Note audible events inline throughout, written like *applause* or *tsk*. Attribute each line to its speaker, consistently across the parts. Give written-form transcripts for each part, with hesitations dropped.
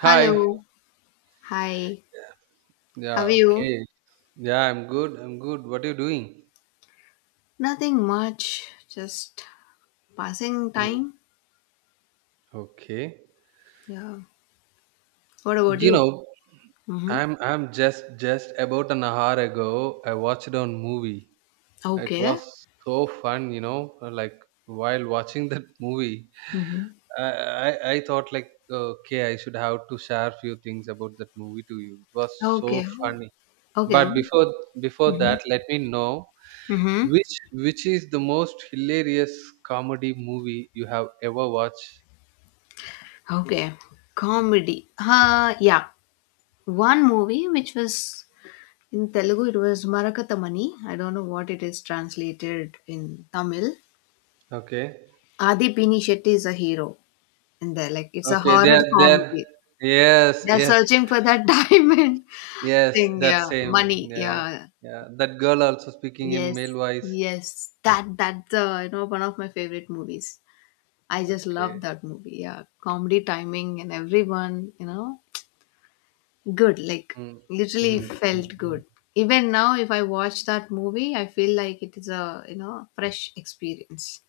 Speaker 1: Hi.
Speaker 2: Hi. How
Speaker 1: Yeah,
Speaker 2: are you?
Speaker 1: okay. Yeah, I'm good. I'm good. What are you doing?
Speaker 2: Nothing much. Just passing
Speaker 1: Mm.
Speaker 2: time.
Speaker 1: Okay.
Speaker 2: Yeah. What about
Speaker 1: You
Speaker 2: you?
Speaker 1: know,
Speaker 2: Mm-hmm.
Speaker 1: I'm just about an hour ago I watched a movie. It
Speaker 2: Okay.
Speaker 1: was so fun, like while watching *laughs* that movie,
Speaker 2: Mm-hmm.
Speaker 1: I I thought like okay, I should have to share few things about that movie to you. It was so
Speaker 2: Okay.
Speaker 1: funny.
Speaker 2: Okay.
Speaker 1: But before
Speaker 2: Mm-hmm.
Speaker 1: that, let me know
Speaker 2: Mm-hmm.
Speaker 1: which is the most hilarious comedy movie you have ever watched?
Speaker 2: Okay. Comedy. Yeah. One movie which was in Telugu, it was Marakatamani. I don't know what it is translated in Tamil.
Speaker 1: Okay.
Speaker 2: Adi Pini Shetty is a hero in there. Like, it's a
Speaker 1: Okay,
Speaker 2: horror
Speaker 1: there,
Speaker 2: comedy.
Speaker 1: yes,
Speaker 2: They're
Speaker 1: yes,
Speaker 2: searching for that *laughs* diamond
Speaker 1: yes,
Speaker 2: thing,
Speaker 1: that
Speaker 2: yeah,
Speaker 1: same.
Speaker 2: money,
Speaker 1: Yeah.
Speaker 2: yeah,
Speaker 1: Yeah. That girl also speaking in
Speaker 2: yes,
Speaker 1: male voice.
Speaker 2: yes, that's one of my favorite movies. I just love
Speaker 1: Okay.
Speaker 2: that movie. Yeah, comedy timing and everyone, good. Like
Speaker 1: Mm.
Speaker 2: literally
Speaker 1: Mm,
Speaker 2: felt
Speaker 1: mm,
Speaker 2: good.
Speaker 1: mm.
Speaker 2: Even now, if I watch that movie, I feel like it is a fresh experience.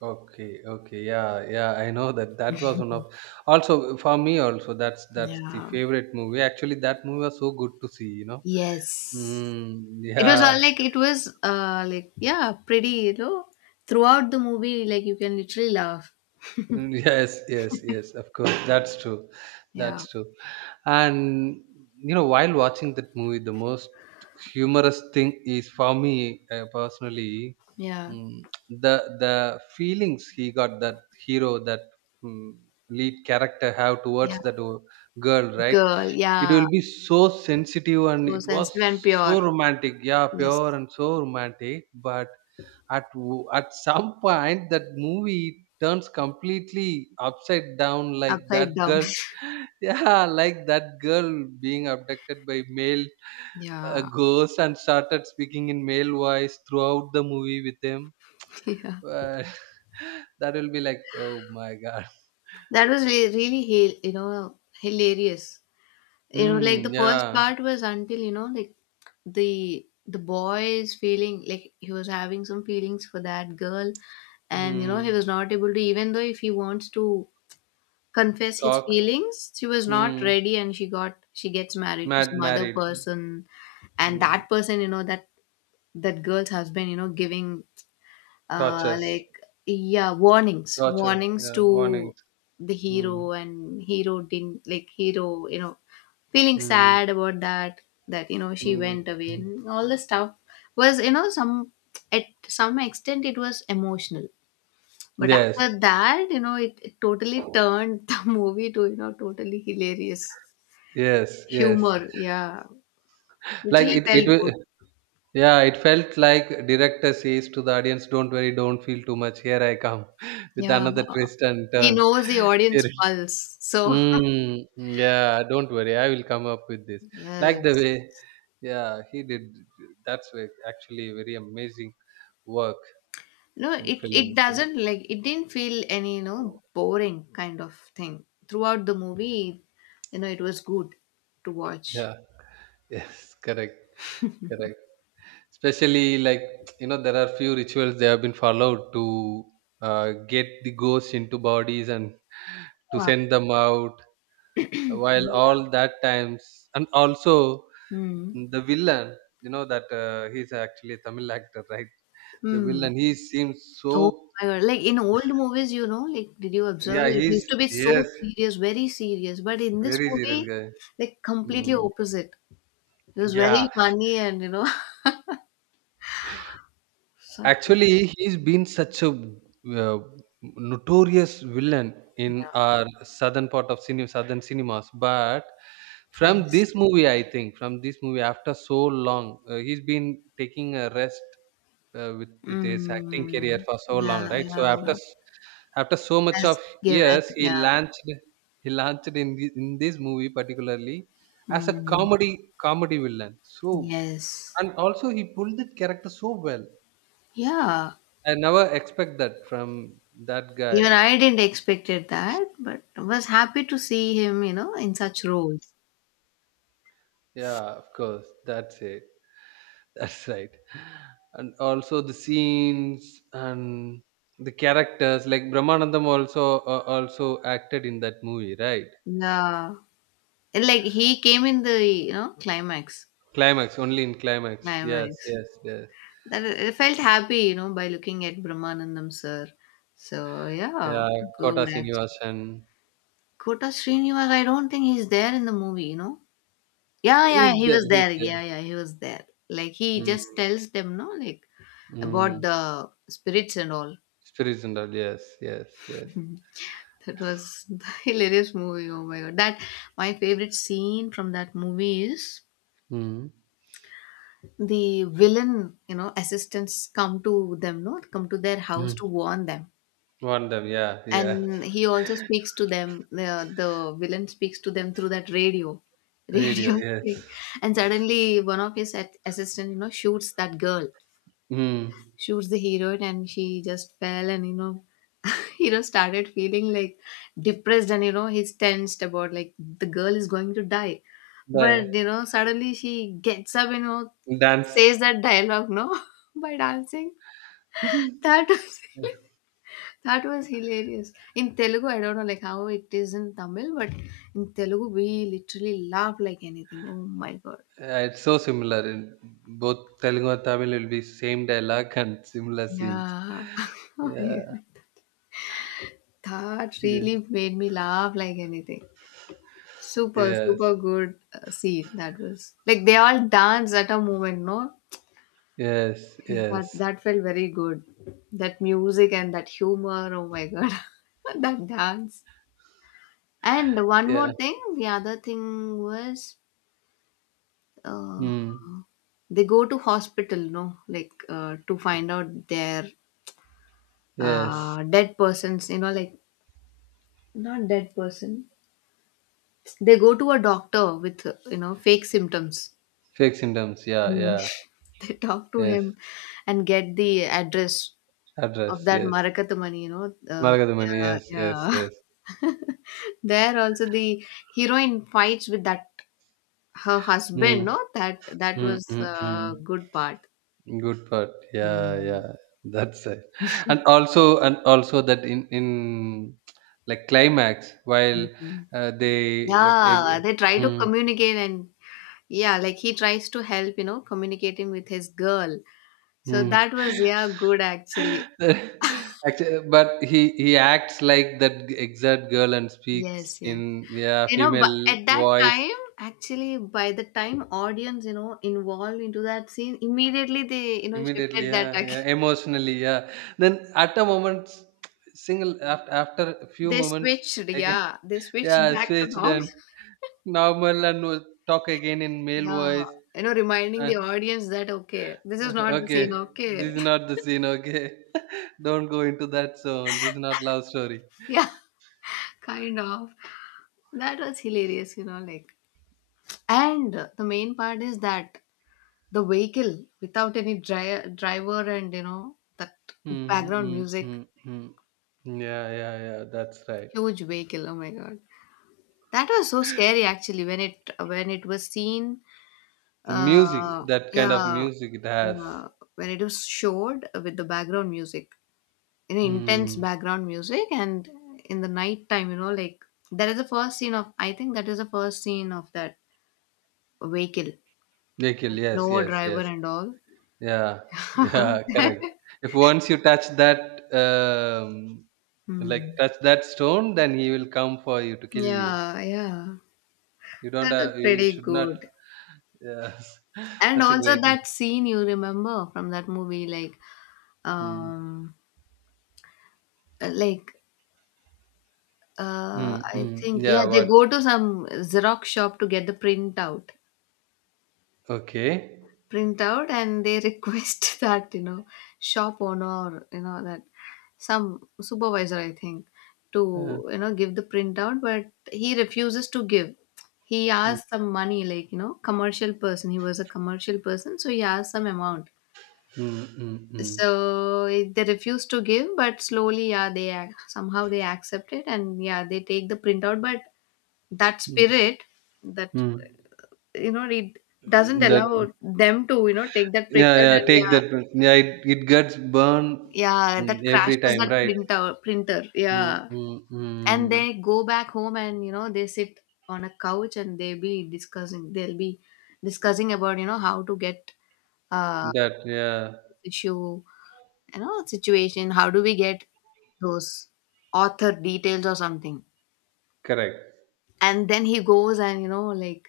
Speaker 1: Okay, okay, yeah, yeah, I know that that was one of also for me also that's the
Speaker 2: Yeah.
Speaker 1: favorite movie. Actually, that movie was so good to see.
Speaker 2: Yes.
Speaker 1: Mm,
Speaker 2: It was all
Speaker 1: yeah.
Speaker 2: like it was like yeah, pretty. Throughout the movie, like you can literally laugh.
Speaker 1: Mm. Yes, yes, yes, of course. That's true.
Speaker 2: Yeah.
Speaker 1: That's true. And, while watching that movie, the most humorous thing is for me personally,
Speaker 2: Yeah.
Speaker 1: mm, the the feelings he got that hero, that mm, lead character have
Speaker 2: Yeah.
Speaker 1: towards that girl, right?
Speaker 2: Girl,
Speaker 1: It
Speaker 2: yeah.
Speaker 1: will be so sensitive and
Speaker 2: So
Speaker 1: it was
Speaker 2: sensitive and
Speaker 1: so
Speaker 2: pure.
Speaker 1: romantic. Yeah,
Speaker 2: Yes.
Speaker 1: pure and so romantic. But at some point that movie turns completely upside down like that
Speaker 2: Upside down.
Speaker 1: girl *laughs* yeah like that girl being abducted by male
Speaker 2: Yeah. *laughs*
Speaker 1: ghost and started speaking in male voice throughout the movie with him.
Speaker 2: Yeah.
Speaker 1: Uh, *laughs* that will be like, "Oh my god."
Speaker 2: That was really, really, hilarious. Like
Speaker 1: Mm,
Speaker 2: the first
Speaker 1: yeah.
Speaker 2: part was until, like the boy is feeling like he was having some feelings for that girl and he
Speaker 1: Mm.
Speaker 2: was not able to even though if he wants to confess his
Speaker 1: Talk.
Speaker 2: feelings. She was not
Speaker 1: Mm.
Speaker 2: ready and she gets married to
Speaker 1: Mad
Speaker 2: some other
Speaker 1: married.
Speaker 2: person. And
Speaker 1: Mm.
Speaker 2: that person, that girl's husband, giving
Speaker 1: Tortures.
Speaker 2: like yeah, warnings
Speaker 1: Torture.
Speaker 2: warnings
Speaker 1: Yeah,
Speaker 2: to
Speaker 1: warnings.
Speaker 2: the
Speaker 1: Mm,
Speaker 2: hero, and hero didn't like hero, feeling sad
Speaker 1: mm,
Speaker 2: about that, that she
Speaker 1: mm,
Speaker 2: went away,
Speaker 1: mm.
Speaker 2: and all the stuff was, some at some extent it was emotional. But
Speaker 1: Yes.
Speaker 2: after that, it totally turned *laughs* the movie to, totally hilarious
Speaker 1: Yes, yes.
Speaker 2: humor, yeah,
Speaker 1: Like
Speaker 2: literally
Speaker 1: it, it
Speaker 2: felt good.
Speaker 1: wa- yeah, it felt like director says to the audience, "Don't worry, don't feel too much. Here I come *laughs* with
Speaker 2: Yeah,
Speaker 1: another twist and
Speaker 2: he
Speaker 1: turn."
Speaker 2: knows the
Speaker 1: Here,
Speaker 2: audience pulse, so
Speaker 1: yeah, don't worry, I will come up with this.
Speaker 2: *laughs*
Speaker 1: Like the
Speaker 2: yes.
Speaker 1: way, yeah, he did. Actually very amazing work
Speaker 2: No,
Speaker 1: in
Speaker 2: it
Speaker 1: films.
Speaker 2: doesn't like it didn't feel any, boring kind of thing. Throughout the movie, it was good to watch.
Speaker 1: Yeah, *laughs* yes, correct, correct. Especially like there are few rituals they have been followed to get the ghosts into bodies and to
Speaker 2: Wow.
Speaker 1: send them out. While
Speaker 2: Yeah.
Speaker 1: all that times and also
Speaker 2: Hmm.
Speaker 1: the villain, you know that he's actually a Tamil actor, right? The
Speaker 2: Hmm.
Speaker 1: villain, he seems
Speaker 2: Oh
Speaker 1: so
Speaker 2: my God. Like in old movies, like, did you observe?
Speaker 1: yeah
Speaker 2: Like it used
Speaker 1: he's
Speaker 2: to be so
Speaker 1: yes
Speaker 2: serious, very serious. But in this
Speaker 1: very serious
Speaker 2: movie,
Speaker 1: guy.
Speaker 2: like completely
Speaker 1: Mm.
Speaker 2: opposite. It was
Speaker 1: Yeah.
Speaker 2: very funny and *laughs* such
Speaker 1: Actually, he's been such a uh, notorious villain in
Speaker 2: yeah.
Speaker 1: our southern part of southern cinemas. But from
Speaker 2: Yes.
Speaker 1: this movie, I think from this movie, after so long, he's been taking a rest with his acting career
Speaker 2: Mm.
Speaker 1: for so
Speaker 2: Yeah,
Speaker 1: long, right? So after
Speaker 2: yeah.
Speaker 1: after so much
Speaker 2: Has
Speaker 1: of
Speaker 2: given.
Speaker 1: years,
Speaker 2: Yeah.
Speaker 1: he launched in this movie particularly as a
Speaker 2: Mm,
Speaker 1: comedy villain. So
Speaker 2: yes.
Speaker 1: and also he pulled that character so well
Speaker 2: Yeah.
Speaker 1: I never expect that from that
Speaker 2: Even
Speaker 1: guy.
Speaker 2: I didn't expected that, but was happy to see him, in such roles.
Speaker 1: Yeah, of course. That's it. *laughs* That's right. And also the scenes and the characters. Like Brahmanandam also also acted in that movie, right?
Speaker 2: Yeah. And, like he came in the, climax.
Speaker 1: Climax only in climax. Yes,
Speaker 2: Climax.
Speaker 1: yes, yes.
Speaker 2: That I felt happy, by looking at Brahmanandam sir. So yeah,
Speaker 1: Yeah. Kota
Speaker 2: good actually.
Speaker 1: Srinivasan.
Speaker 2: Kota Srinivas, I don't think he's there in the movie, Yeah, yeah,
Speaker 1: He's
Speaker 2: he was
Speaker 1: there. He's
Speaker 2: there.
Speaker 1: there.
Speaker 2: Yeah, yeah, he was there. Like he
Speaker 1: Mm,
Speaker 2: just tells them, no, like about
Speaker 1: mm.
Speaker 2: the spirits and all.
Speaker 1: Spirits and all. Yes, yes, yes.
Speaker 2: That was *laughs* the hilarious movie. Oh my god. That my favorite scene from that movie is
Speaker 1: Mm,
Speaker 2: the villain, assistants come to them, no, come to their house
Speaker 1: mm.
Speaker 2: to warn them.
Speaker 1: One them. Yeah, yeah.
Speaker 2: And he also speaks to them. The villain speaks to them through that radio, *laughs*
Speaker 1: *laughs* Radio.
Speaker 2: radio thing.
Speaker 1: Yes.
Speaker 2: And suddenly, one of his assistants, shoots that girl,
Speaker 1: Mm.
Speaker 2: shoots the heroine, and she just fell and started feeling like depressed, and he's tensed about like the girl is going to die.
Speaker 1: Bye.
Speaker 2: But suddenly she gets up,
Speaker 1: Dance.
Speaker 2: says that dialogue, no, *laughs* by dancing.
Speaker 1: *laughs*
Speaker 2: That was *laughs* that was hilarious. In Telugu, I don't know like how it is in Tamil, but in Telugu we literally laugh like anything. Oh my god.
Speaker 1: Yeah, it's so similar in both Telugu and Tamil will be same dialogue and similar scenes.
Speaker 2: Yeah.
Speaker 1: Yeah.
Speaker 2: *laughs* That really
Speaker 1: Yes.
Speaker 2: made me laugh like anything. Super,
Speaker 1: Yes.
Speaker 2: super good scene that was. Like they all dance at a moment, no?
Speaker 1: Yes.
Speaker 2: That
Speaker 1: Yes.
Speaker 2: that felt very good. That music and that humor. Oh my god, *laughs* that dance. And one more
Speaker 1: Yeah.
Speaker 2: thing, the other thing was, uh,
Speaker 1: Hmm.
Speaker 2: they go to hospital, no? Like to find out their
Speaker 1: Yes.
Speaker 2: dead persons, like not dead person. They go to a doctor with fake symptoms.
Speaker 1: Fake symptoms. Yeah.
Speaker 2: Hmm.
Speaker 1: Yeah.
Speaker 2: *laughs* They talk to
Speaker 1: Yes.
Speaker 2: him and get the address of
Speaker 1: Address.
Speaker 2: that
Speaker 1: Yes.
Speaker 2: Marakatamani,
Speaker 1: Margadamani.
Speaker 2: Yeah,
Speaker 1: Yes. Yes.
Speaker 2: yeah.
Speaker 1: Yes.
Speaker 2: *laughs* There also the heroine fights with that her husband.
Speaker 1: Hmm.
Speaker 2: No, that that
Speaker 1: Hmm.
Speaker 2: was
Speaker 1: Hmm. Hmm.
Speaker 2: a good part.
Speaker 1: Good part. Yeah,
Speaker 2: Mm.
Speaker 1: yeah. That's it. And also, that in like climax while
Speaker 2: Mhm.
Speaker 1: they like
Speaker 2: Yeah, they try to
Speaker 1: mm,
Speaker 2: communicate and yeah, like he tries to help, communicating with his girl. So
Speaker 1: mm.
Speaker 2: that was yeah good actually.
Speaker 1: *laughs* Actually, but he acts like that exact girl and speaks
Speaker 2: Yes, yes.
Speaker 1: in yeah
Speaker 2: You know, but
Speaker 1: female
Speaker 2: at that
Speaker 1: voice.
Speaker 2: time, actually, by the time audience, involved into that scene, immediately they,
Speaker 1: Immediately,
Speaker 2: shifted that
Speaker 1: yeah,
Speaker 2: again.
Speaker 1: yeah,
Speaker 2: *laughs*
Speaker 1: emotionally, yeah, then at a moment *tsk* single after a few
Speaker 2: They
Speaker 1: moments
Speaker 2: switched,
Speaker 1: again
Speaker 2: yeah, they switched
Speaker 1: yeah
Speaker 2: back to
Speaker 1: switched
Speaker 2: normal.
Speaker 1: and.
Speaker 2: *laughs*
Speaker 1: Normal and we'll talk again in male
Speaker 2: Yeah,
Speaker 1: voice.
Speaker 2: reminding
Speaker 1: Uh,
Speaker 2: the audience that okay, this is not the scene.
Speaker 1: okay,
Speaker 2: Okay,
Speaker 1: this is
Speaker 2: *laughs*
Speaker 1: not the scene. Okay, *laughs* don't go into that zone. This is not love story.
Speaker 2: yeah, kind of. That was hilarious, you know, like. And the main part is that the vehicle without any driver and that
Speaker 1: Hmm.
Speaker 2: background
Speaker 1: Hmm,
Speaker 2: music,
Speaker 1: hmm, hmm. Yeah, yeah, yeah. That's right.
Speaker 2: huge vehicle. Oh my god, that was so scary actually when it was seen.
Speaker 1: The music,
Speaker 2: Uh,
Speaker 1: that kind of
Speaker 2: yeah,
Speaker 1: music, it has.
Speaker 2: uh, when it was showed with the background music, intense
Speaker 1: Hmm.
Speaker 2: background music, and in the night time, like that is the first scene of. I think that is the first scene of that vehicle,
Speaker 1: They kill. Yes,
Speaker 2: no
Speaker 1: yes,
Speaker 2: driver
Speaker 1: yes.
Speaker 2: and all.
Speaker 1: Yeah, *laughs* yeah. Correct. If once you touch that, like
Speaker 2: Hmm.
Speaker 1: touch that stone, then he will come for you to kill you.
Speaker 2: Yeah, yeah,
Speaker 1: You don't
Speaker 2: that was
Speaker 1: have, you
Speaker 2: pretty
Speaker 1: should not.
Speaker 2: good.
Speaker 1: Yes, *laughs*
Speaker 2: And
Speaker 1: that's a
Speaker 2: also
Speaker 1: great.
Speaker 2: that scene you remember from that movie,
Speaker 1: Mm,
Speaker 2: um, like
Speaker 1: mm,
Speaker 2: I
Speaker 1: mm.
Speaker 2: think yeah,
Speaker 1: Yeah.
Speaker 2: they
Speaker 1: What?
Speaker 2: go to some Xerox shop to get the
Speaker 1: Okay.
Speaker 2: print out, and they *laughs* request that shop owner, or, that some supervisor, I think, to
Speaker 1: Uh,
Speaker 2: give the print out, but he refuses to give. He
Speaker 1: mm,
Speaker 2: asked some money, like commercial person. He was a commercial person, so he asked some amount.
Speaker 1: mm, mm, mm,
Speaker 2: So they refuse to give, but slowly, yeah, they somehow they accept it, and yeah, they take the printout, but that spirit, that,
Speaker 1: mm,
Speaker 2: it doesn't
Speaker 1: mm. That
Speaker 2: allow them to, take that
Speaker 1: yeah,
Speaker 2: printer,
Speaker 1: yeah.
Speaker 2: and
Speaker 1: Take
Speaker 2: yeah,
Speaker 1: that. Yeah, it gets burned
Speaker 2: yeah, that
Speaker 1: mm, every
Speaker 2: crashes
Speaker 1: time,
Speaker 2: that
Speaker 1: right?
Speaker 2: printer,
Speaker 1: Mm,
Speaker 2: yeah.
Speaker 1: mm,
Speaker 2: And
Speaker 1: mm.
Speaker 2: they go back home and they sit on a couch and they be discussing they'll be discussing about how to get uh
Speaker 1: That yeah,
Speaker 2: issue, situation, how do we get those author details or something.
Speaker 1: correct.
Speaker 2: And then he goes and like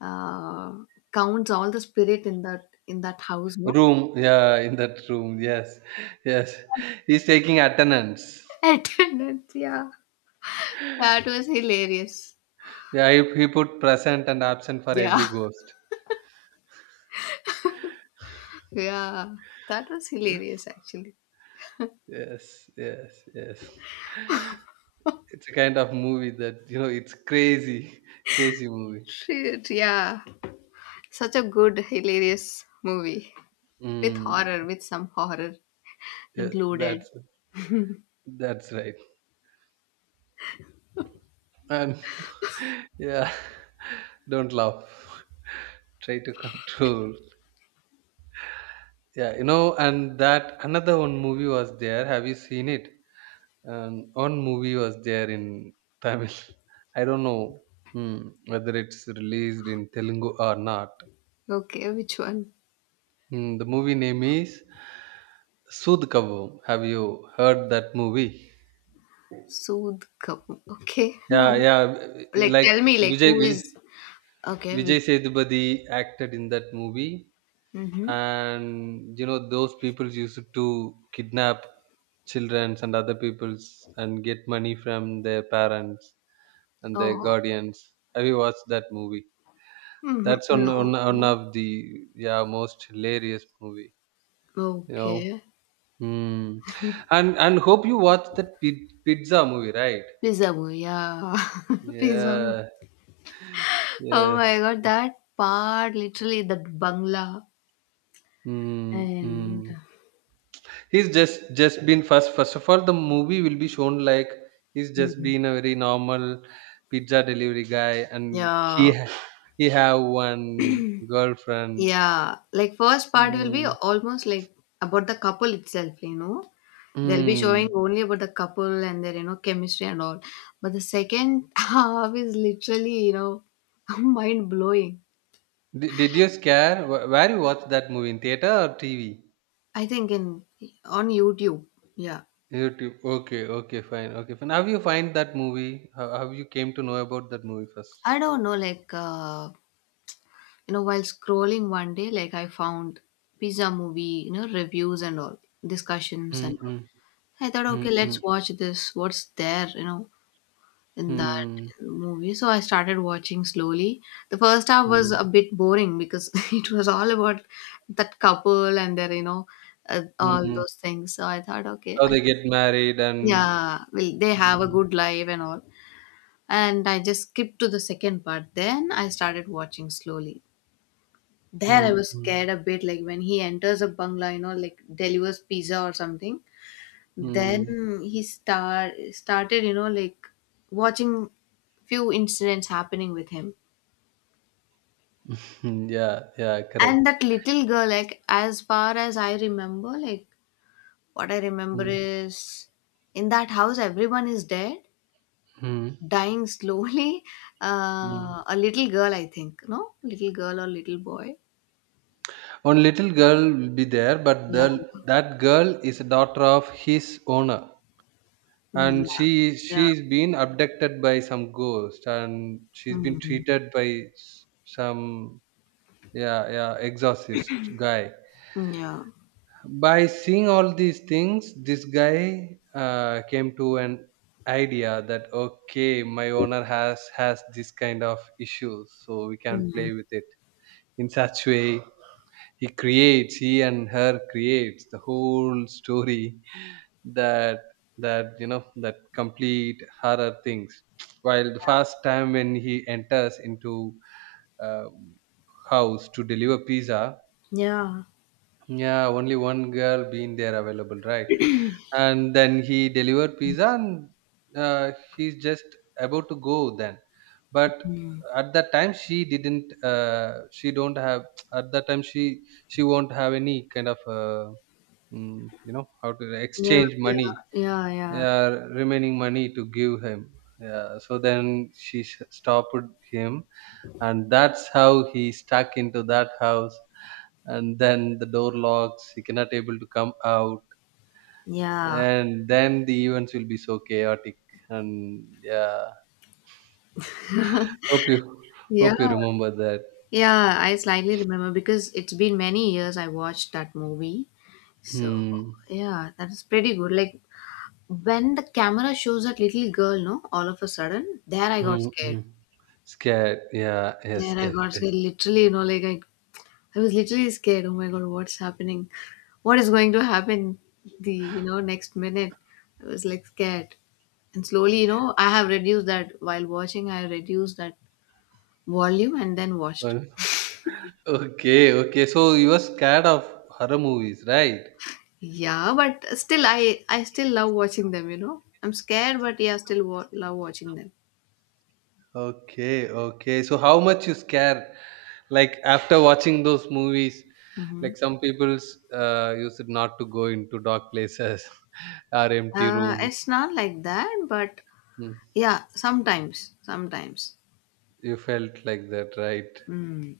Speaker 2: uh counts all the spirit in that house, no?
Speaker 1: Room, yeah, in that room, yes, *laughs* yes. He's taking attendance.
Speaker 2: Attendance, yeah. That was hilarious.
Speaker 1: Yeah, he put present and absent for every
Speaker 2: Yeah.
Speaker 1: ghost.
Speaker 2: Yeah, that was
Speaker 1: *laughs*
Speaker 2: hilarious actually.
Speaker 1: Yes, yes, yes. It's a kind of movie that it's crazy, *laughs* crazy movie.
Speaker 2: Shit, yeah. Such a good, hilarious movie with horror,
Speaker 1: Mm,
Speaker 2: with some horror
Speaker 1: yes,
Speaker 2: included.
Speaker 1: that's right. And *laughs* yeah, *laughs* don't laugh. Try to control. Yeah, and that another one movie was there. Have you seen it? And one movie was there in Tamil. *laughs* I don't know whether it's released in Telugu or not.
Speaker 2: Okay, which one?
Speaker 1: Hmm, the movie name is Soodh Kabbu. Have you heard that movie?
Speaker 2: Sood Kapoor. Okay, no.
Speaker 1: Yeah, yeah.
Speaker 2: Like,
Speaker 1: Like
Speaker 2: tell me, like,
Speaker 1: Vijay
Speaker 2: who
Speaker 1: Vijay,
Speaker 2: is. Okay, which.
Speaker 1: Vijay Sethupathi acted in that movie,
Speaker 2: Mm-hmm.
Speaker 1: and those people used to kidnap children and other peoples and get money from their parents and their
Speaker 2: Oh,
Speaker 1: guardians. Have you watched that movie?
Speaker 2: mm-hmm,
Speaker 1: That's one one,
Speaker 2: no,
Speaker 1: one
Speaker 2: no.
Speaker 1: of the yeah most hilarious movie. You know.
Speaker 2: Okay.
Speaker 1: Hmm. And hope you watched that pizza movie, right?
Speaker 2: Pizza boy, yeah. *laughs* Pizza boy.
Speaker 1: Yeah.
Speaker 2: Oh my
Speaker 1: Yes.
Speaker 2: god, that part literally that bangla
Speaker 1: Mm,
Speaker 2: and
Speaker 1: mm. He's just been first of all the movie will be shown like he's just
Speaker 2: Mhm,
Speaker 1: been a very normal pizza delivery guy and
Speaker 2: yeah,
Speaker 1: he he have one girlfriend.
Speaker 2: yeah. Like first part will be
Speaker 1: Mm,
Speaker 2: almost like about the couple itself, They'll be showing
Speaker 1: mm.
Speaker 2: only about the couple and their, chemistry and all. But the second *laughs* half is literally, *laughs* mind blowing.
Speaker 1: Did you scare? Where you watch that movie in theater or TV?
Speaker 2: I think in on YouTube. Yeah.
Speaker 1: YouTube. Okay, okay, fine, okay, fine. How you find that movie? How you came to know about that movie first?
Speaker 2: I don't know, like while scrolling one day, like I found pizza movie, reviews and all, discussions
Speaker 1: Mm,
Speaker 2: and all.
Speaker 1: mm,
Speaker 2: I thought
Speaker 1: mm,
Speaker 2: okay,
Speaker 1: mm,
Speaker 2: let's watch this, what's there, in that
Speaker 1: mm,
Speaker 2: movie. So I started watching slowly. The first half was
Speaker 1: mm,
Speaker 2: a bit boring because *laughs* it was all about that couple and their, all
Speaker 1: mm.
Speaker 2: those things. So I thought okay,
Speaker 1: How
Speaker 2: I,
Speaker 1: they get married and
Speaker 2: yeah, well, they have a
Speaker 1: mm,
Speaker 2: good life and all, and I just skipped to the second part. Then I started watching slowly. There I
Speaker 1: mm,
Speaker 2: was
Speaker 1: mm,
Speaker 2: scared a bit, like when he enters a bungalow, like delivers pizza or something. Then
Speaker 1: mm,
Speaker 2: he started, like watching few incidents happening with him.
Speaker 1: mm, yeah, yeah,
Speaker 2: And
Speaker 1: correct.
Speaker 2: that little girl, like as far as I remember, like what I remember
Speaker 1: Mm,
Speaker 2: is in that house everyone is dead,
Speaker 1: mm,
Speaker 2: dying slowly. *laughs*
Speaker 1: mm.
Speaker 2: A little girl, I think, no, little girl or little boy.
Speaker 1: One little girl will be there, but
Speaker 2: Yeah,
Speaker 1: that girl is a daughter of his owner, and
Speaker 2: yeah,
Speaker 1: she
Speaker 2: yeah,
Speaker 1: she's been abducted by some ghost, and she's been
Speaker 2: Mhm,
Speaker 1: treated by some yeah yeah exorcist guy.
Speaker 2: yeah.
Speaker 1: By seeing all these things this guy came to an idea that okay my owner has this kind of issues so we can
Speaker 2: Mhm.
Speaker 1: play with it in such way. He and her creates the whole story that that that complete horror things while the first time when he enters into uh, house to deliver pizza.
Speaker 2: Yeah.
Speaker 1: Yeah, only one girl being there available, right? And then he delivered pizza and he's just about to go then but
Speaker 2: Mm.
Speaker 1: at that time she didn't, she don't have *tsk* at that time she won't have any kind of how to
Speaker 2: Yeah,
Speaker 1: exchange
Speaker 2: yeah,
Speaker 1: money,
Speaker 2: yeah, yeah,
Speaker 1: remaining money to give him. Yeah, so then she stopped him and that's how he stuck into that house and then the door locks he cannot able to come out
Speaker 2: yeah,
Speaker 1: and then the events will be so chaotic and yeah hope you
Speaker 2: yeah.
Speaker 1: hope you remember that.
Speaker 2: Yeah, I slightly remember because it's been many years I watched that movie. So,
Speaker 1: Hmm.
Speaker 2: yeah, that is pretty good. Like when the camera shows that little girl, no, all of a sudden, there I got
Speaker 1: Hmm,
Speaker 2: scared.
Speaker 1: hmm. Scared, yeah, yes,
Speaker 2: There I
Speaker 1: yes,
Speaker 2: got
Speaker 1: yes.
Speaker 2: scared.
Speaker 1: *laughs*
Speaker 2: Literally, like I was literally scared. Oh my God, what's happening? What is going to happen? The, next minute, I was like scared. And slowly, I have reduced that while watching, I reduced that volume and then watched.
Speaker 1: Well, okay so you were scared of horror movies, right?
Speaker 2: Yeah, but still, I still love watching them. You know, I'm scared, but yeah, still love watching them.
Speaker 1: Okay so how much you scared like after watching those movies
Speaker 2: Hmm.
Speaker 1: like some people used not to go into dark places *laughs* or empty rooms.
Speaker 2: It's not like that, but
Speaker 1: Hmm.
Speaker 2: yeah, sometimes, sometimes.
Speaker 1: You felt like that, right?
Speaker 2: Mm,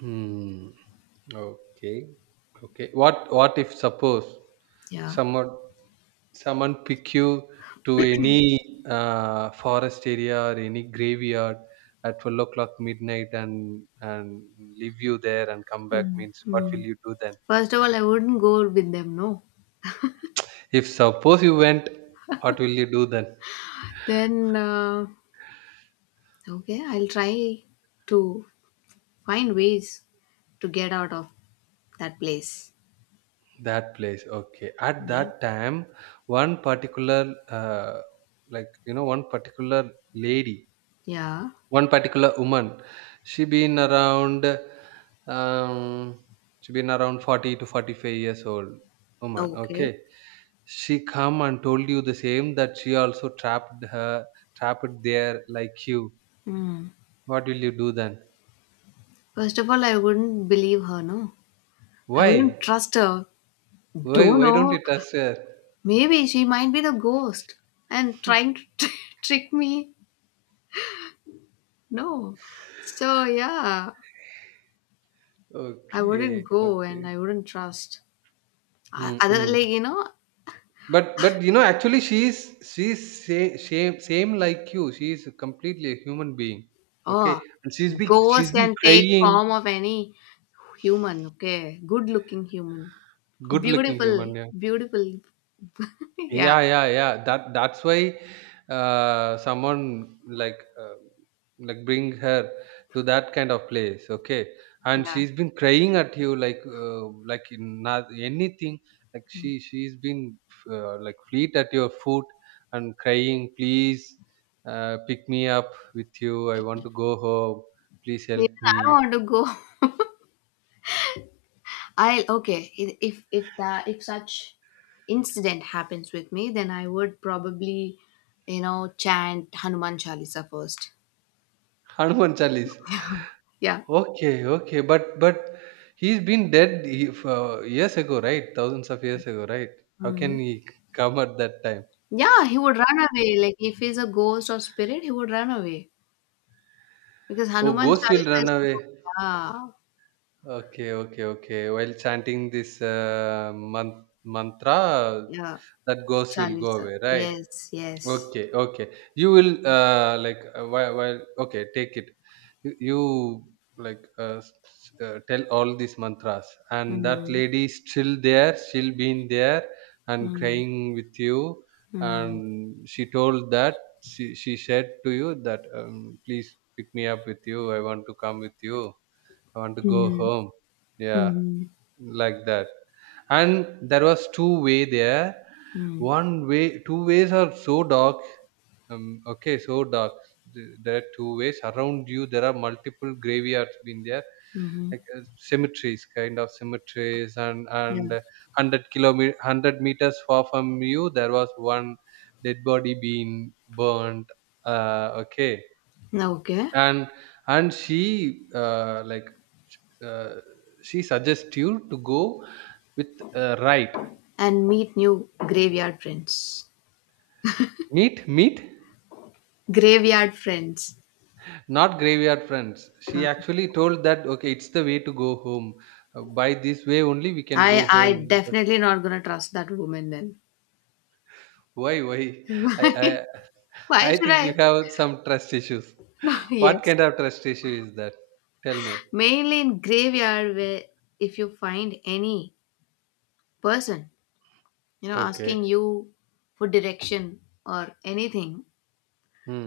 Speaker 1: Hmm. Okay. Okay. What if suppose
Speaker 2: yeah.
Speaker 1: someone someone pick you to any forest area or any graveyard at 12 o'clock midnight and leave you there and come back
Speaker 2: Mm,
Speaker 1: means what will
Speaker 2: mm.
Speaker 1: you do then?
Speaker 2: First of all, I wouldn't go with them. No.
Speaker 1: If suppose you went, what will you do then?
Speaker 2: Then okay, I'll try to find ways to get out of that place.
Speaker 1: That place. Okay. At
Speaker 2: Yeah.
Speaker 1: that time, one particular like one particular lady.
Speaker 2: Yeah.
Speaker 1: One particular woman, she been around, um, she been around 40 to 45 years old woman.
Speaker 2: Okay.
Speaker 1: Okay. She come and told you the same that she also trapped her, trapped there like you.
Speaker 2: Hmm.
Speaker 1: What will you do then?
Speaker 2: First of all, I wouldn't believe her, no. I wouldn't
Speaker 1: Why?
Speaker 2: trust her.
Speaker 1: Why?
Speaker 2: Don't
Speaker 1: Why don't
Speaker 2: know.
Speaker 1: you trust her?
Speaker 2: Maybe she might be the ghost and trying to *laughs* trick me. No. So, yeah, I wouldn't
Speaker 1: Okay.
Speaker 2: go and
Speaker 1: Okay.
Speaker 2: I wouldn't trust. Other,
Speaker 1: Mm-mm.
Speaker 2: like,
Speaker 1: But actually she's same like you. She is completely a human being. Okay,
Speaker 2: oh,
Speaker 1: and she's been
Speaker 2: ghost
Speaker 1: she's been
Speaker 2: can take
Speaker 1: crying.
Speaker 2: form of any human, okay? Good looking human.
Speaker 1: Good looking
Speaker 2: Beautiful,
Speaker 1: human, yeah.
Speaker 2: beautiful. *laughs* yeah,
Speaker 1: Yeah, yeah, yeah. That's why someone like like bring her to that kind of place, okay? And
Speaker 2: yeah.
Speaker 1: she's been crying at you like like in not anything. Like she's been like fleet at your foot and crying, please pick me up with you. I want to go home. Please help
Speaker 2: Even I
Speaker 1: me.
Speaker 2: want to go. I'll okay. If that if such incident happens with me, then I would probably, chant Hanuman Chalisa first.
Speaker 1: *laughs* Hanuman Chalisa.
Speaker 2: Yeah.
Speaker 1: Okay, okay, but he's been dead for years ago, right? Thousands of years ago, right? How can
Speaker 2: Mhm.
Speaker 1: he come at that time?
Speaker 2: Yeah, he would run away. Like if he's a ghost or spirit, he would run away because
Speaker 1: Oh,
Speaker 2: Hanuman
Speaker 1: ghost will
Speaker 2: Chalisa
Speaker 1: run
Speaker 2: is
Speaker 1: away.
Speaker 2: yeah,
Speaker 1: Okay, okay, okay. While chanting this mantra,
Speaker 2: yeah,
Speaker 1: that ghost will go
Speaker 2: Chalisa.
Speaker 1: away, right?
Speaker 2: Yes, yes.
Speaker 1: Okay, okay. You will like while, okay, take it. You like tell all these mantras, and that
Speaker 2: Mm-hmm.
Speaker 1: lady is still there, still being there, and
Speaker 2: Mm-hmm.
Speaker 1: crying with you. And she told that she said to you that please pick me up with you. I want to come with you. I want to go
Speaker 2: Mm-hmm.
Speaker 1: home. Yeah,
Speaker 2: Mm-hmm.
Speaker 1: like that. And there was two-way there, one way, two ways are so dark, okay, so dark. There are two ways around you. There are multiple graveyards been there,
Speaker 2: Mm-hmm.
Speaker 1: like cemeteries, kind of cemeteries, and and
Speaker 2: Yeah.
Speaker 1: uh, hundred kilometer, hundred meters far from you, there was one dead body being burned. Okay,
Speaker 2: Okay.
Speaker 1: and and she, like uh, she suggests you to go with right.
Speaker 2: And meet new graveyard friends.
Speaker 1: Meat,
Speaker 2: Graveyard friends.
Speaker 1: not graveyard friends. She
Speaker 2: Uh,
Speaker 1: actually told that okay, it's the way to go home. By this way only we can
Speaker 2: I
Speaker 1: go
Speaker 2: I
Speaker 1: home. Because
Speaker 2: definitely not gonna trust that woman then.
Speaker 1: why, why?
Speaker 2: *laughs*
Speaker 1: *laughs* I
Speaker 2: Why?
Speaker 1: i
Speaker 2: Why
Speaker 1: i
Speaker 2: should
Speaker 1: think you
Speaker 2: I?
Speaker 1: have some trust issues.
Speaker 2: No, *laughs*
Speaker 1: What
Speaker 2: yes.
Speaker 1: kind of trust issue is that? Tell me.
Speaker 2: Mainly in graveyard where if you find any person,
Speaker 1: Okay.
Speaker 2: asking you for direction or anything,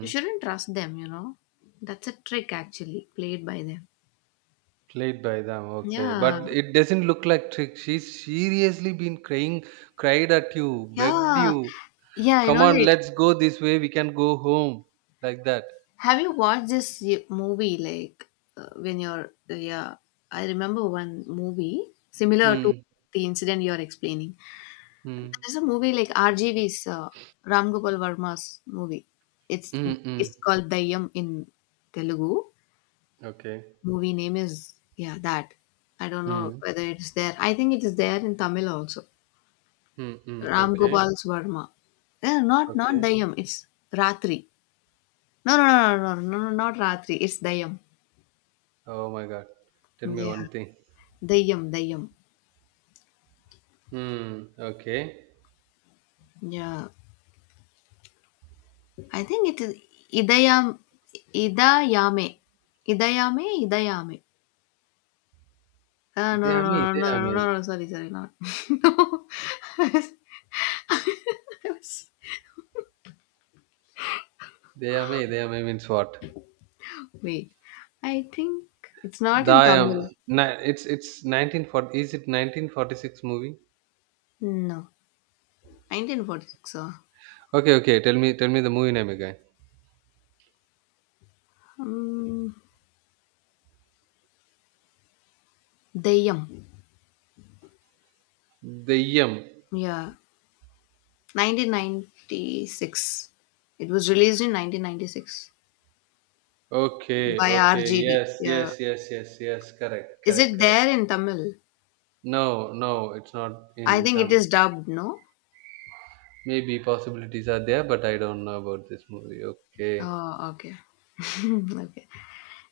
Speaker 2: you shouldn't trust them, That's a trick actually played by them.
Speaker 1: Played by them, okay, but
Speaker 2: Yeah.
Speaker 1: it doesn't look like trick. She's seriously been crying, cried at you, begged
Speaker 2: Yeah.
Speaker 1: you,
Speaker 2: Yeah, you
Speaker 1: come
Speaker 2: know,
Speaker 1: on
Speaker 2: like
Speaker 1: let's go this way, we can go home, like that.
Speaker 2: have you watched this movie like when you're yeah, I remember one movie similar to
Speaker 1: Hmm.
Speaker 2: the incident you're explaining.
Speaker 1: Hmm.
Speaker 2: There's a movie like RGV's Ram Gopal Varma's movie. It's
Speaker 1: Hmm.
Speaker 2: it's called Dayyam in Telugu.
Speaker 1: Okay.
Speaker 2: Movie name is yeah that. I don't know
Speaker 1: Hmm.
Speaker 2: whether it's there. I think it is there in Tamil also.
Speaker 1: Hmm, hmm.
Speaker 2: Ram
Speaker 1: Okay.
Speaker 2: Gopal's Varma. Eh, not
Speaker 1: Okay.
Speaker 2: Dayyam. It's Ratri. No, Not Ratri. It's Dayyam.
Speaker 1: Oh my God. Tell me
Speaker 2: Yeah.
Speaker 1: one thing.
Speaker 2: Dayam, Dayam.
Speaker 1: Hmm. Okay.
Speaker 2: Yeah, I think it is. Idayam, ida yame, idayame, idayame. No, no,
Speaker 1: ഇതേയാമേ
Speaker 2: no, no, no, no,
Speaker 1: ഇതേയാമേ,
Speaker 2: no. no, Sorry, not. *laughs* No.
Speaker 1: ഇതേയാമേ ഇതേയാമേ means what?
Speaker 2: Wait, I think it's not in
Speaker 1: ദായം.
Speaker 2: Tamil.
Speaker 1: It's 1940. Is it 1946 movie?
Speaker 2: No, 1946. So,
Speaker 1: Okay. Okay. Tell me, tell me the movie name again.
Speaker 2: Dayam.
Speaker 1: ദയ്യം.
Speaker 2: Yeah, 1996. It was released in 1996
Speaker 1: Okay.
Speaker 2: by
Speaker 1: Okay.
Speaker 2: RGV.
Speaker 1: Yes.
Speaker 2: Yeah,
Speaker 1: Yes. Yes. Yes. Yes. Correct.
Speaker 2: is
Speaker 1: Correct.
Speaker 2: it
Speaker 1: Correct.
Speaker 2: there in Tamil?
Speaker 1: No. No. It's not
Speaker 2: I
Speaker 1: in
Speaker 2: think it is
Speaker 1: Tamil.
Speaker 2: dubbed. No.
Speaker 1: Maybe possibilities are there, but I don't know about this movie. Okay.
Speaker 2: Oh, okay. *laughs* Okay.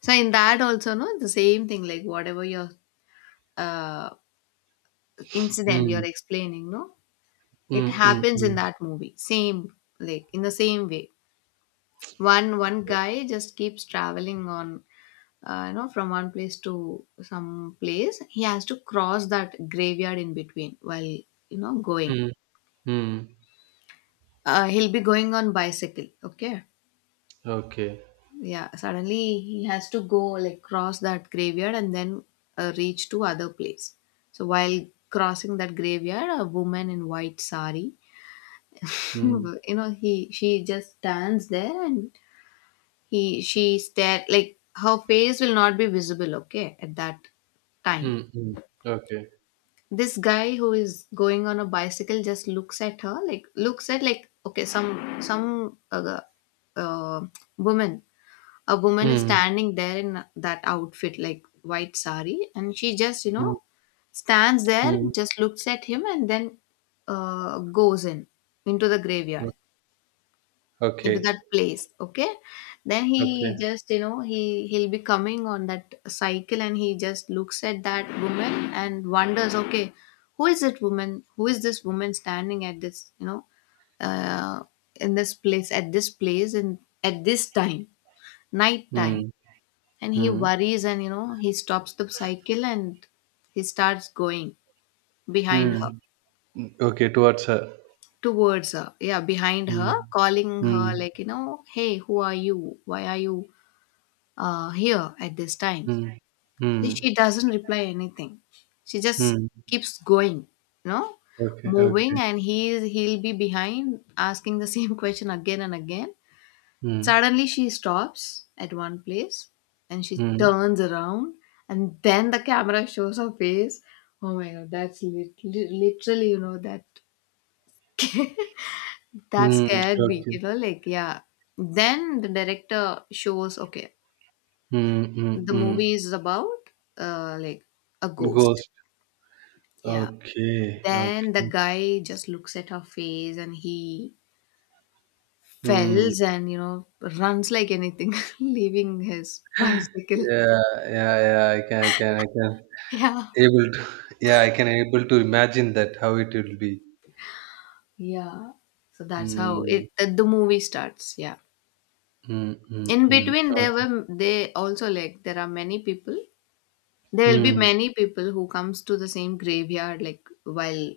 Speaker 2: So in that also, no, the same thing, like whatever your uh incident you're
Speaker 1: Hmm.
Speaker 2: explaining, no? It
Speaker 1: Hmm. Hmm.
Speaker 2: happens in
Speaker 1: Hmm.
Speaker 2: that movie. Same, like in the same way. One guy just keeps traveling on you know, from one place to some place. He has to cross that graveyard in between while, you know, going.
Speaker 1: Hmm. Hmm.
Speaker 2: He'll be going on bicycle, okay?
Speaker 1: Okay.
Speaker 2: Yeah, suddenly he has to go, like, cross that graveyard and then reach to other place. So while crossing that graveyard, a woman in white sari, *laughs*
Speaker 1: Hmm.
Speaker 2: you know he she just stands there. And he she stare, like her face will not be visible, okay, at that time.
Speaker 1: Hmm. Hmm. Okay.
Speaker 2: This guy who is going on a bicycle just looks at her, like, looks at, like, okay, some uh, woman a woman is
Speaker 1: Hmm.
Speaker 2: standing there in that outfit, like white sari, and she just, you
Speaker 1: Hmm.
Speaker 2: know, stands there,
Speaker 1: Hmm.
Speaker 2: just looks at him, and then goes in into the graveyard, into that
Speaker 1: Okay.
Speaker 2: place, okay? Then he
Speaker 1: Okay.
Speaker 2: just, you know, he'll be coming on that cycle and he just looks at that woman and wonders, okay, who is this woman standing at this, you know, uh, in this place at this place and at this time, night
Speaker 1: Hmm.
Speaker 2: time. And he
Speaker 1: Hmm.
Speaker 2: worries, and, you know, he stops the cycle and he starts going behind her,
Speaker 1: Hmm. Okay. Towards her.
Speaker 2: towards her, yeah, behind
Speaker 1: Hmm.
Speaker 2: her, calling her,
Speaker 1: Hmm.
Speaker 2: like, you know, hey, who are you, why are you here at this time?
Speaker 1: Hmm. Hmm.
Speaker 2: She doesn't reply anything. She just
Speaker 1: Mm.
Speaker 2: keeps going, you know,
Speaker 1: Okay.
Speaker 2: moving.
Speaker 1: Okay.
Speaker 2: And he'll be behind, asking the *laughs* same question again and again.
Speaker 1: Hmm.
Speaker 2: Suddenly she stops at one place and she
Speaker 1: Hmm.
Speaker 2: turns around, and then the camera shows her face. Oh my god, that's literally, you know, that
Speaker 1: Hmm.
Speaker 2: scared me,
Speaker 1: Okay.
Speaker 2: you know, like, yeah. Then the director shows, okay,
Speaker 1: Hmm. Hmm.
Speaker 2: the
Speaker 1: Hmm.
Speaker 2: movie is about like a ghost.
Speaker 1: Ghost.
Speaker 2: Yeah.
Speaker 1: Okay.
Speaker 2: Then the
Speaker 1: Okay.
Speaker 2: guy just looks at her face and he
Speaker 1: Hmm.
Speaker 2: fells and, you know, runs like anything, *laughs* leaving his bicycle.
Speaker 1: Yeah, yeah, yeah. I can
Speaker 2: *laughs* Yeah.
Speaker 1: able to. *laughs* Yeah, I can able to imagine that how it will be.
Speaker 2: Yeah. So that's how
Speaker 1: Hmm.
Speaker 2: it the movie starts. Yeah.
Speaker 1: Mm, mm,
Speaker 2: In
Speaker 1: mm.
Speaker 2: between there
Speaker 1: Okay.
Speaker 2: were they also like there are many people. There will be
Speaker 1: Mm,
Speaker 2: many people who comes to the same graveyard like while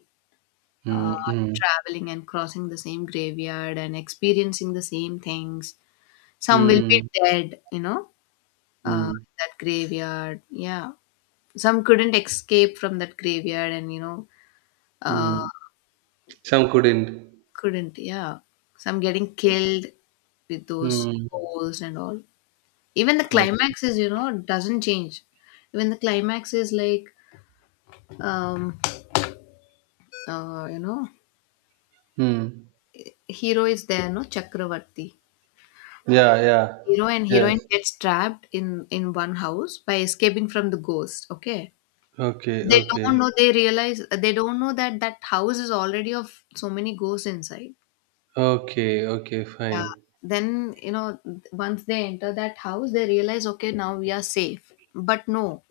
Speaker 2: uh,
Speaker 1: mm, mm,
Speaker 2: traveling and crossing the same graveyard and experiencing the same things. Some will be
Speaker 1: mm,
Speaker 2: dead, you know, uh,
Speaker 1: mm,
Speaker 2: that graveyard. Yeah. Some couldn't escape from that graveyard and, you know, uh,
Speaker 1: mm. Some couldn't.
Speaker 2: couldn't. Yeah. Some getting killed with those
Speaker 1: Mm.
Speaker 2: holes and all. Even the
Speaker 1: Oh.
Speaker 2: climax is, you know, doesn't change. Even the climax is like, um, you know,
Speaker 1: Mm.
Speaker 2: hero is there, no, Chakravarti.
Speaker 1: Yeah, yeah.
Speaker 2: Hero and heroine
Speaker 1: Yes.
Speaker 2: gets trapped in one house by escaping from the ghost. Okay,
Speaker 1: Okay,
Speaker 2: they don't
Speaker 1: okay.
Speaker 2: know. They realize they don't know that that house is already of so many ghosts inside.
Speaker 1: Okay, okay,
Speaker 2: Yeah.
Speaker 1: fine.
Speaker 2: Then, you know, once they enter that house, they realize, okay, now we are safe. But no,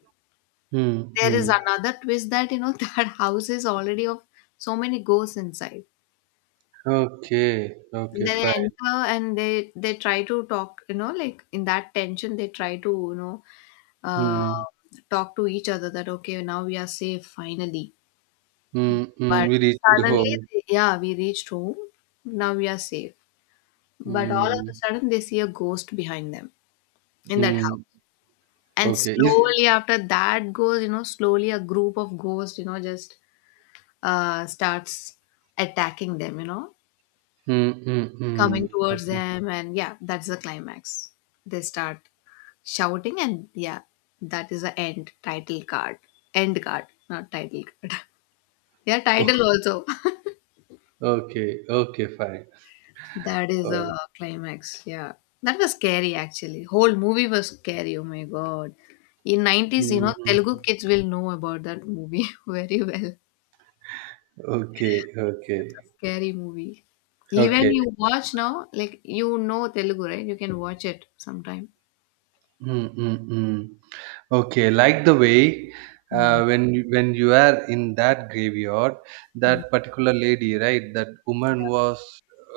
Speaker 1: Mm,
Speaker 2: there is
Speaker 1: mm.
Speaker 2: another twist that, you know, *laughs* that house is already of so many ghosts inside.
Speaker 1: Okay, okay,
Speaker 2: They
Speaker 1: fine.
Speaker 2: enter and they try to talk, you know, like in that tension, they try to, you know, uh,
Speaker 1: Mm,
Speaker 2: talk to each other that okay, now we are safe finally.
Speaker 1: mm, mm.
Speaker 2: But
Speaker 1: We reached
Speaker 2: suddenly,
Speaker 1: home.
Speaker 2: yeah, we reached home. Now we are safe. But all of a
Speaker 1: Mm,
Speaker 2: sudden, they see a ghost behind them in that house.
Speaker 1: mm.
Speaker 2: And
Speaker 1: Okay. Is
Speaker 2: slowly after that goes, you know, slowly a group of ghosts, you know, just starts attacking them, you know,
Speaker 1: mm, mm,
Speaker 2: coming
Speaker 1: mm.
Speaker 2: towards
Speaker 1: Okay.
Speaker 2: them. And yeah, that's the climax. They start shouting, and yeah, that is the end title card. End card, not title card. *laughs* Yeah, title
Speaker 1: *laughs*
Speaker 2: also.
Speaker 1: Okay, okay, fine.
Speaker 2: *laughs* That is
Speaker 1: Oh,
Speaker 2: a climax. Yeah. That was scary actually. Whole movie was scary. Oh my god. In 90s, you know,
Speaker 1: mm,
Speaker 2: Telugu kids will know about that movie *laughs* very well.
Speaker 1: okay,
Speaker 2: That's a
Speaker 1: okay.
Speaker 2: scary movie. Even
Speaker 1: Okay.
Speaker 2: you watch now, like, you know Telugu, right? You can watch it sometime.
Speaker 1: Mm, mm, mm. Okay. Like the way,
Speaker 2: Mm.
Speaker 1: when when you are in that graveyard, that
Speaker 2: Yeah.
Speaker 1: particular lady, right? That woman
Speaker 2: Yeah.
Speaker 1: was,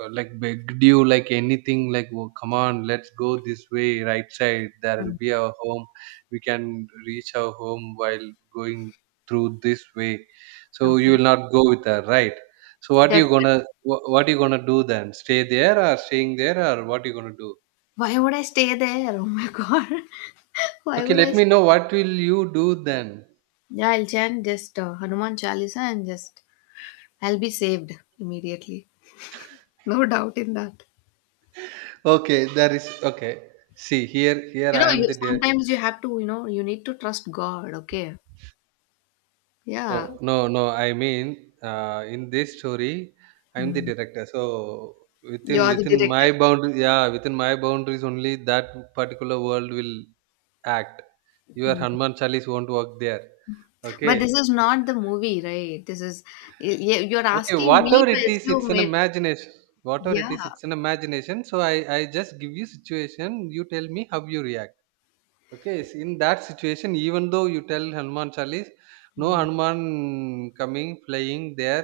Speaker 1: like begged you like anything, like "Oh, come on, let's go this way, right side. There will
Speaker 2: Mm.
Speaker 1: be our home. We can reach our home while going through this way." So you
Speaker 2: Okay.
Speaker 1: will not go with her, right? So what are you
Speaker 2: Definitely.
Speaker 1: gonna, what are you gonna do then? Stay there or staying there or what are you gonna do?
Speaker 2: Why would I stay there? Oh my god. *laughs* Why
Speaker 1: Okay,
Speaker 2: would I
Speaker 1: let me
Speaker 2: stay?
Speaker 1: know what will you do then.
Speaker 2: Yeah, I'll chant just Hanuman Chalisa and just I'll be saved immediately. No doubt in that.
Speaker 1: Okay, there is okay. See here, here
Speaker 2: You know,
Speaker 1: I am
Speaker 2: you
Speaker 1: the
Speaker 2: sometimes you have to, you know, you need to trust God. Okay. Yeah.
Speaker 1: Oh no, no, I mean, in this story, I'm the
Speaker 2: Mm.
Speaker 1: director. So
Speaker 2: You
Speaker 1: within
Speaker 2: are the
Speaker 1: within my
Speaker 2: director.
Speaker 1: boundaries, yeah, within my boundaries only that particular world will act. Your Hanuman Chalis won't work there. Okay,
Speaker 2: But this is not the movie, right? This is you're
Speaker 1: okay.
Speaker 2: asking me
Speaker 1: Whatever it
Speaker 2: to
Speaker 1: is, it's
Speaker 2: assume
Speaker 1: an
Speaker 2: it.
Speaker 1: imagination. Whatever
Speaker 2: Yeah.
Speaker 1: it is, it's an imagination. So I just give you situation. You tell me how you react. Okay, in that situation, even though you tell Hanuman Chalis, no
Speaker 2: Mm.
Speaker 1: Hanuman coming flying there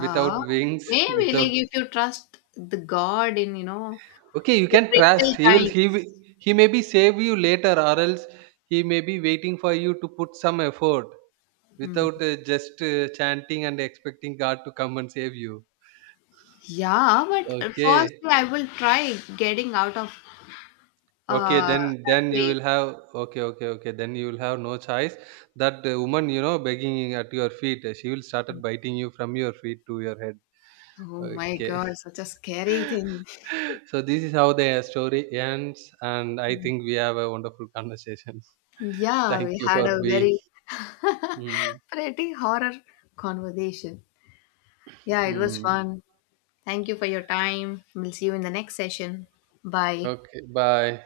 Speaker 1: without wings, *laughs*
Speaker 2: Maybe like
Speaker 1: without.
Speaker 2: if you trust the God in, you know,
Speaker 1: Okay, you
Speaker 2: the
Speaker 1: can trust.
Speaker 2: critical
Speaker 1: He will.
Speaker 2: times.
Speaker 1: He may be save you later, or else he may be waiting for you to put some effort
Speaker 2: Mm.
Speaker 1: without just chanting and expecting God to come and save you.
Speaker 2: Yeah, but
Speaker 1: Okay.
Speaker 2: firstly I will try getting out of
Speaker 1: Okay,
Speaker 2: uh that
Speaker 1: then you
Speaker 2: place.
Speaker 1: will have okay, okay, okay. Then you will have no choice. That woman, you know, begging at your feet, she will started biting you from your feet to your head.
Speaker 2: Oh my
Speaker 1: Okay.
Speaker 2: God, such a scary
Speaker 1: *laughs*
Speaker 2: thing.
Speaker 1: So this is how the story ends, and I think we have a wonderful conversation. *laughs*
Speaker 2: Yeah,
Speaker 1: Thank
Speaker 2: we
Speaker 1: you
Speaker 2: had
Speaker 1: for
Speaker 2: a
Speaker 1: being.
Speaker 2: very *laughs*
Speaker 1: Mm,
Speaker 2: pretty horror conversation. Yeah, it was
Speaker 1: mm.
Speaker 2: fun. Thank you for your time. We'll see you in the next session. Bye.
Speaker 1: Okay. Bye.